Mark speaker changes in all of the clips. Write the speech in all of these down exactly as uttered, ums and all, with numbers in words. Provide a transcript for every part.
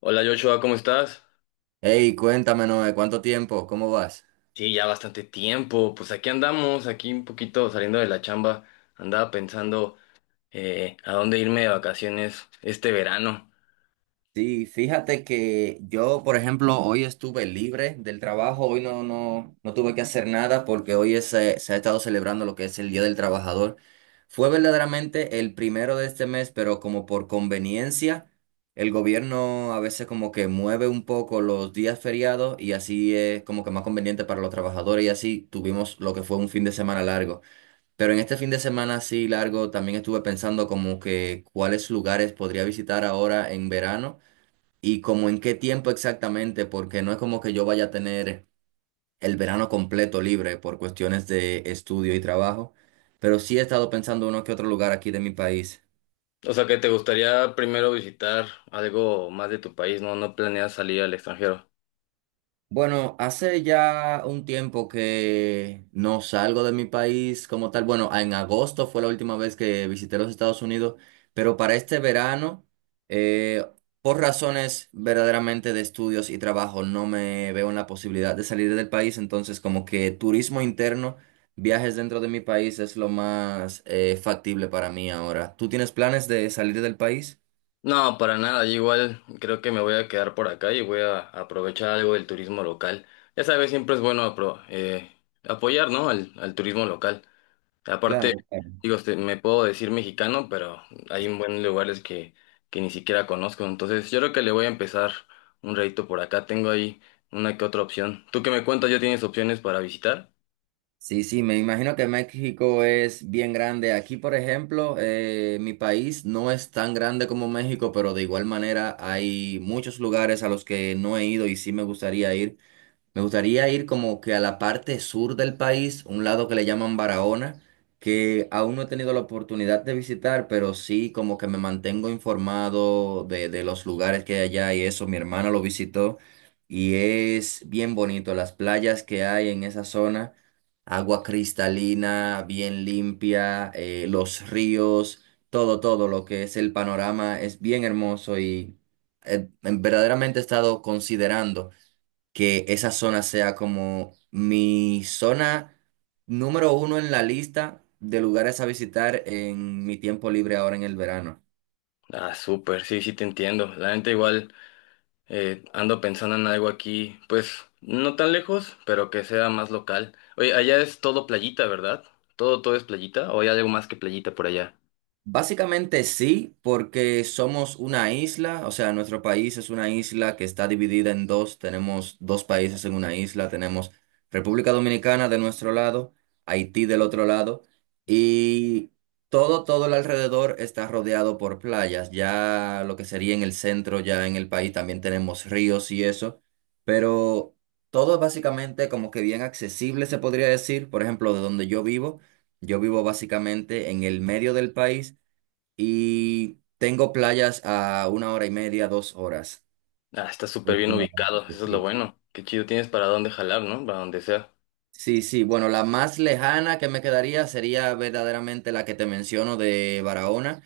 Speaker 1: Hola Joshua, ¿cómo estás?
Speaker 2: Hey, cuéntame, Noé, ¿cuánto tiempo? ¿Cómo vas?
Speaker 1: Sí, ya bastante tiempo. Pues aquí andamos, aquí un poquito saliendo de la chamba. Andaba pensando eh, a dónde irme de vacaciones este verano.
Speaker 2: Sí, fíjate que yo, por ejemplo, hoy estuve libre del trabajo, hoy no, no, no tuve que hacer nada porque hoy es, eh, se ha estado celebrando lo que es el Día del Trabajador. Fue verdaderamente el primero de este mes, pero como por conveniencia, el gobierno a veces como que mueve un poco los días feriados y así es como que más conveniente para los trabajadores y así tuvimos lo que fue un fin de semana largo. Pero en este fin de semana así largo también estuve pensando como que cuáles lugares podría visitar ahora en verano y como en qué tiempo exactamente, porque no es como que yo vaya a tener el verano completo libre por cuestiones de estudio y trabajo, pero sí he estado pensando uno que otro lugar aquí de mi país.
Speaker 1: O sea, que te gustaría primero visitar algo más de tu país, ¿no? No planeas salir al extranjero.
Speaker 2: Bueno, hace ya un tiempo que no salgo de mi país como tal. Bueno, en agosto fue la última vez que visité los Estados Unidos, pero para este verano, eh, por razones verdaderamente de estudios y trabajo, no me veo en la posibilidad de salir del país. Entonces, como que turismo interno, viajes dentro de mi país es lo más eh, factible para mí ahora. ¿Tú tienes planes de salir del país?
Speaker 1: No, para nada. Yo igual creo que me voy a quedar por acá y voy a aprovechar algo del turismo local. Ya sabes, siempre es bueno apro- eh, apoyar, ¿no? Al, al turismo local. Aparte,
Speaker 2: Claro. Claro.
Speaker 1: digo, este, me puedo decir mexicano, pero hay un buen lugares que, que ni siquiera conozco. Entonces, yo creo que le voy a empezar un ratito por acá. Tengo ahí una que otra opción. ¿Tú qué me cuentas? ¿Ya tienes opciones para visitar?
Speaker 2: Sí, sí, me imagino que México es bien grande. Aquí, por ejemplo, eh, mi país no es tan grande como México, pero de igual manera hay muchos lugares a los que no he ido y sí me gustaría ir. Me gustaría ir como que a la parte sur del país, un lado que le llaman Barahona, que aún no he tenido la oportunidad de visitar, pero sí como que me mantengo informado de, de los lugares que hay allá y eso. Mi hermana lo visitó y es bien bonito. Las playas que hay en esa zona, agua cristalina, bien limpia, eh, los ríos, todo, todo lo que es el panorama es bien hermoso y eh, verdaderamente he estado considerando que esa zona sea como mi zona número uno en la lista de lugares a visitar en mi tiempo libre ahora en el verano.
Speaker 1: Ah, súper, sí, sí te entiendo. La gente igual eh, ando pensando en algo aquí, pues no tan lejos, pero que sea más local. Oye, ¿allá es todo playita, ¿verdad? Todo, todo es playita, o hay algo más que playita por allá.
Speaker 2: Básicamente sí, porque somos una isla, o sea, nuestro país es una isla que está dividida en dos, tenemos dos países en una isla, tenemos República Dominicana de nuestro lado, Haití del otro lado, y todo, todo el alrededor está rodeado por playas, ya lo que sería en el centro, ya en el país también tenemos ríos y eso, pero todo es básicamente como que bien accesible se podría decir, por ejemplo, de donde yo vivo, yo vivo básicamente en el medio del país y tengo playas a una hora y media, dos horas
Speaker 1: Ah, está súper bien ubicado,
Speaker 2: aproximadamente.
Speaker 1: eso es lo
Speaker 2: Sí.
Speaker 1: bueno. Qué chido, tienes para dónde jalar, ¿no? Para donde sea.
Speaker 2: Sí, sí, bueno, la más lejana que me quedaría sería verdaderamente la que te menciono de Barahona,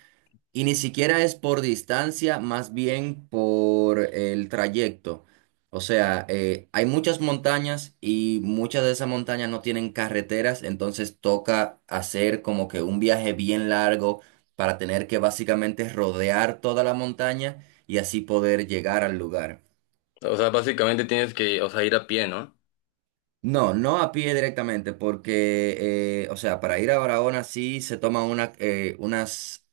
Speaker 2: y ni siquiera es por distancia, más bien por el trayecto. O sea, eh, hay muchas montañas y muchas de esas montañas no tienen carreteras, entonces toca hacer como que un viaje bien largo para tener que básicamente rodear toda la montaña y así poder llegar al lugar.
Speaker 1: O sea, básicamente tienes que, o sea, ir a pie, ¿no?
Speaker 2: No, no a pie directamente, porque, eh, o sea, para ir a Barahona sí se toman una, eh, unas,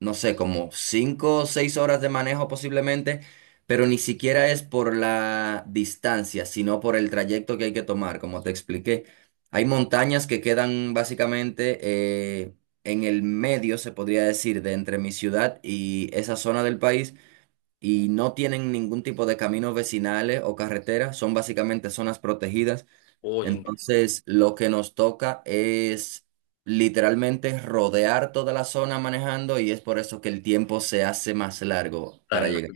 Speaker 2: no sé, como cinco o seis horas de manejo posiblemente, pero ni siquiera es por la distancia, sino por el trayecto que hay que tomar, como te expliqué. Hay montañas que quedan básicamente eh, en el medio, se podría decir, de entre mi ciudad y esa zona del país, y no tienen ningún tipo de caminos vecinales o carreteras, son básicamente zonas protegidas.
Speaker 1: Uy, en-
Speaker 2: Entonces, lo que nos toca es literalmente rodear toda la zona manejando y es por eso que el tiempo se hace más largo para
Speaker 1: tan la-
Speaker 2: llegar.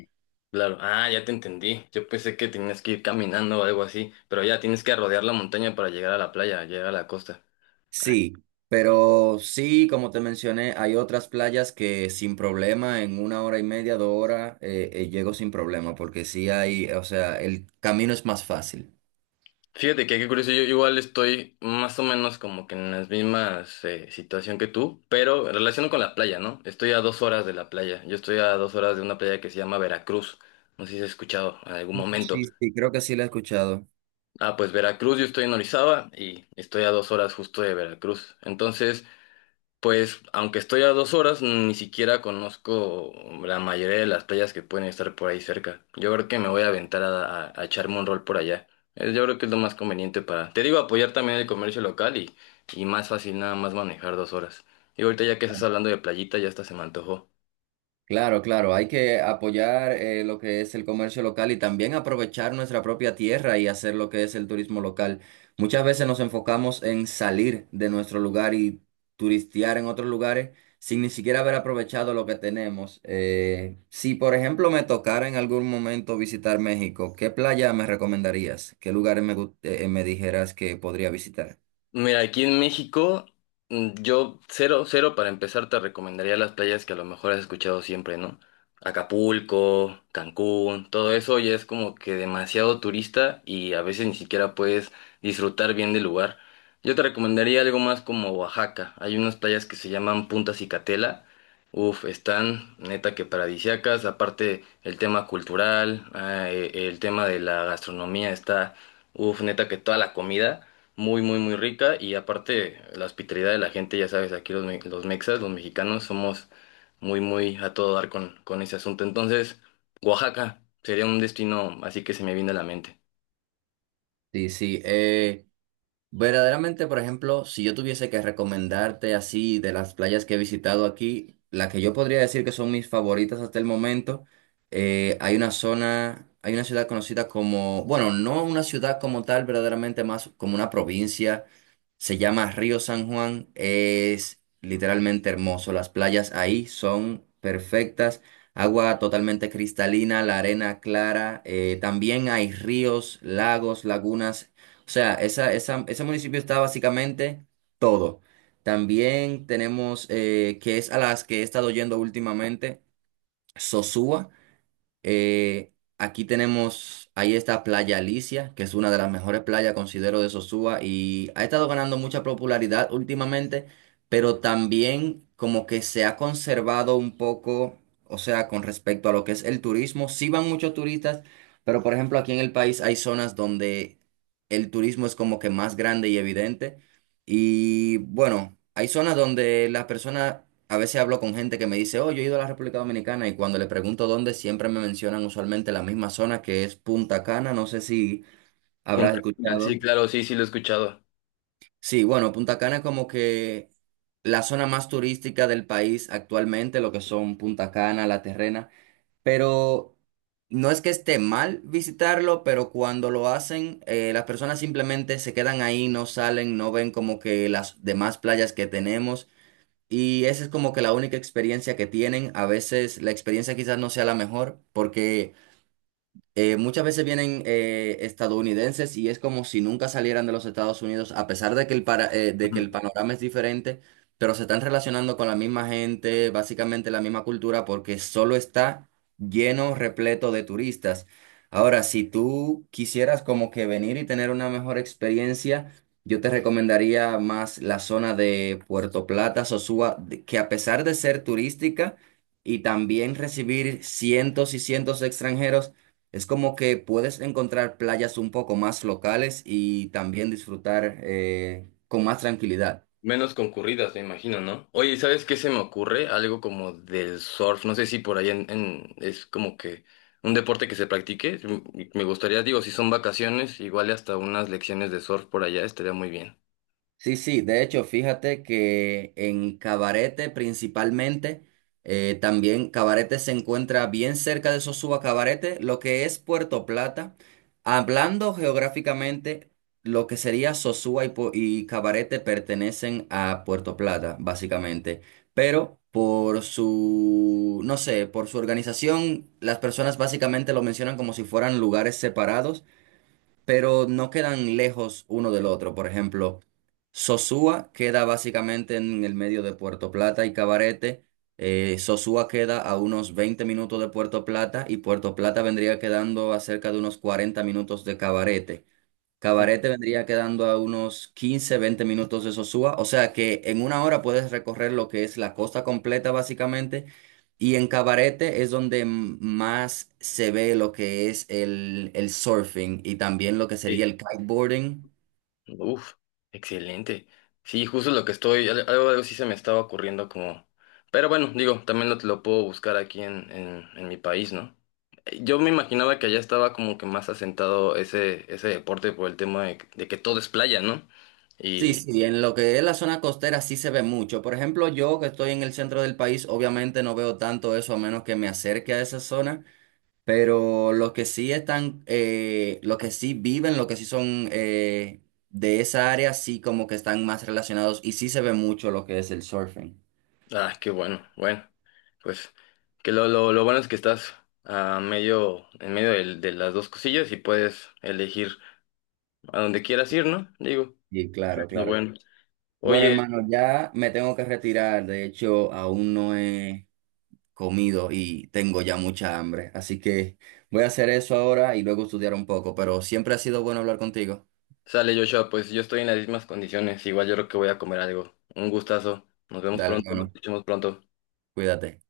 Speaker 1: Claro. Ah, ya te entendí. Yo pensé que tenías que ir caminando o algo así, pero ya tienes que rodear la montaña para llegar a la playa, llegar a la costa. Ah,
Speaker 2: Sí, pero sí, como te mencioné, hay otras playas que sin problema, en una hora y media, dos horas, eh, eh, llego sin problema, porque sí hay, o sea, el camino es más fácil.
Speaker 1: Fíjate que qué curioso, yo igual estoy más o menos como que en las mismas eh, situación que tú, pero en relación con la playa, ¿no? Estoy a dos horas de la playa. Yo estoy a dos horas de una playa que se llama Veracruz. No sé si has escuchado en algún
Speaker 2: Mm,
Speaker 1: momento.
Speaker 2: sí, sí, creo que sí lo he escuchado.
Speaker 1: Ah, pues Veracruz, yo estoy en Orizaba y estoy a dos horas justo de Veracruz. Entonces, pues, aunque estoy a dos horas, ni siquiera conozco la mayoría de las playas que pueden estar por ahí cerca. Yo creo que me voy a aventar a, a- a echarme un rol por allá. Eh, Yo creo que es lo más conveniente para, te digo, apoyar también el comercio local y, y más fácil nada más manejar dos horas. Y ahorita ya que estás hablando de playita, ya hasta se me antojó.
Speaker 2: Claro, claro, hay que apoyar eh, lo que es el comercio local y también aprovechar nuestra propia tierra y hacer lo que es el turismo local. Muchas veces nos enfocamos en salir de nuestro lugar y turistear en otros lugares sin ni siquiera haber aprovechado lo que tenemos. Eh, si, por ejemplo, me tocara en algún momento visitar México, ¿qué playa me recomendarías? ¿Qué lugares me, gu- eh, me dijeras que podría visitar?
Speaker 1: Mira, aquí en México, mm, yo cero, cero para empezar te recomendaría las playas que a lo mejor has escuchado siempre, ¿no? Acapulco, Cancún, todo eso ya es como que demasiado turista y a veces ni siquiera puedes disfrutar bien del lugar. Yo te recomendaría algo más como Oaxaca. Hay unas playas que se llaman Punta Cicatela. Uf, están neta que paradisíacas. Aparte el tema cultural, ah, eh, el tema de la gastronomía está, uf, neta que toda la comida. Muy, muy, muy rica y aparte la hospitalidad de la gente, ya sabes, aquí los, me- los mexas, los mexicanos, somos muy, muy a todo dar con, con ese asunto. Entonces, Oaxaca sería un destino así que se me viene a la mente.
Speaker 2: Sí, sí. eh, Verdaderamente, por ejemplo, si yo tuviese que recomendarte así de las playas que he visitado aquí, la que yo podría decir que son mis favoritas hasta el momento, eh, hay una zona, hay una ciudad conocida como, bueno, no una ciudad como tal, verdaderamente más como una provincia, se llama Río San Juan, es literalmente hermoso, las playas ahí son perfectas, agua totalmente cristalina, la arena clara, eh, también hay ríos, lagos, lagunas, o sea, esa, esa- ese municipio está básicamente todo. También tenemos, eh, que es a las que he estado yendo últimamente, Sosúa. Eh, aquí tenemos, ahí está Playa Alicia, que es una de las mejores playas, considero, de Sosúa y ha estado ganando mucha popularidad últimamente, pero también como que se ha conservado un poco, o sea, con respecto a lo que es el turismo. Sí van muchos turistas, pero por ejemplo aquí en el país hay zonas donde el turismo es como que más grande y evidente. Y bueno, hay zonas donde las personas, a veces hablo con gente que me dice, oh, yo he ido a la República Dominicana y cuando le pregunto dónde, siempre me mencionan usualmente la misma zona que es Punta Cana, no sé si habrás
Speaker 1: Punta Cana, sí,
Speaker 2: escuchado.
Speaker 1: claro, sí, sí, lo he escuchado.
Speaker 2: Sí, bueno, Punta Cana es como que la zona más turística del país actualmente, lo que son Punta Cana, La Terrena, pero no es que esté mal visitarlo, pero cuando lo hacen, eh, las personas simplemente se quedan ahí, no salen, no ven como que las demás playas que tenemos. Y esa es como que la única experiencia que tienen. A veces la experiencia quizás no sea la mejor porque eh, muchas veces vienen eh, estadounidenses y es como si nunca salieran de los Estados Unidos, a pesar de que el, para- eh, de que el
Speaker 1: Ujú.
Speaker 2: panorama es diferente, pero se están relacionando con la misma gente, básicamente la misma cultura, porque solo está lleno, repleto de turistas. Ahora, si tú quisieras como que venir y tener una mejor experiencia, yo te recomendaría más la zona de Puerto Plata, Sosúa, de- que a pesar de ser turística y también recibir cientos y cientos de extranjeros, es como que puedes encontrar playas un poco más locales y también disfrutar eh, con más tranquilidad.
Speaker 1: Menos concurridas, me imagino, ¿no? Oye, ¿sabes qué se me ocurre? Algo como del surf, no sé si por allá en, en- es como que un deporte que se practique. M- Me gustaría, digo, si son vacaciones, igual y hasta unas lecciones de surf por allá estaría muy bien.
Speaker 2: Sí, sí, de hecho, fíjate que en Cabarete principalmente, eh, también Cabarete se encuentra bien cerca de Sosúa Cabarete, lo que es Puerto Plata. Hablando geográficamente, lo que sería Sosúa y, Pu- y Cabarete pertenecen a Puerto Plata, básicamente. Pero por su, no sé, por su organización, las personas básicamente lo mencionan como si fueran lugares separados, pero no quedan lejos uno del otro. Por ejemplo, Sosúa queda básicamente en el medio de Puerto Plata y Cabarete. Eh, Sosúa queda a unos veinte minutos de Puerto Plata y Puerto Plata vendría quedando a cerca de unos cuarenta minutos de Cabarete.
Speaker 1: Ujú.
Speaker 2: Cabaret te vendría quedando a unos quince, veinte minutos de Sosúa, o sea que en una hora puedes recorrer lo que es la costa completa básicamente, y en Cabarete es donde m- más se ve lo que es el, el surfing y también lo que sería el
Speaker 1: Sí.
Speaker 2: kiteboarding.
Speaker 1: Uf, excelente. Sí, justo lo que estoy, al- algo, algo sí se me estaba ocurriendo como... Pero bueno, digo, también lo, lo puedo buscar aquí en, en, en mi país, ¿no? Eh, Yo me imaginaba que allá estaba como que más asentado ese, ese deporte por el tema de, de que todo es playa, ¿no?
Speaker 2: Sí,
Speaker 1: Y,
Speaker 2: sí, en lo que es la zona costera sí se ve mucho. Por ejemplo, yo que estoy en el centro del país, obviamente no veo tanto eso a menos que me acerque a esa zona. Pero los que sí están, eh, los que sí viven, los que sí son eh, de esa área, sí como que están más relacionados y sí se ve mucho lo que es el surfing.
Speaker 1: ah, qué bueno, bueno, pues que lo, lo, lo bueno es que estás a medio, en medio del- de las dos cosillas y puedes elegir a donde quieras ir, ¿no? Digo,
Speaker 2: Y claro,
Speaker 1: lo
Speaker 2: claro.
Speaker 1: bueno.
Speaker 2: Bueno,
Speaker 1: Oye,
Speaker 2: hermano, ya me tengo que retirar. De hecho, aún no he comido y tengo ya mucha hambre. Así que voy a hacer eso ahora y luego estudiar un poco. Pero siempre ha sido bueno hablar contigo.
Speaker 1: sale Joshua, pues yo estoy en las mismas condiciones. Igual yo creo que voy a comer algo. Un gustazo. Nos vemos
Speaker 2: Dale,
Speaker 1: pronto, nos
Speaker 2: hermano,
Speaker 1: escuchamos pronto.
Speaker 2: cuídate.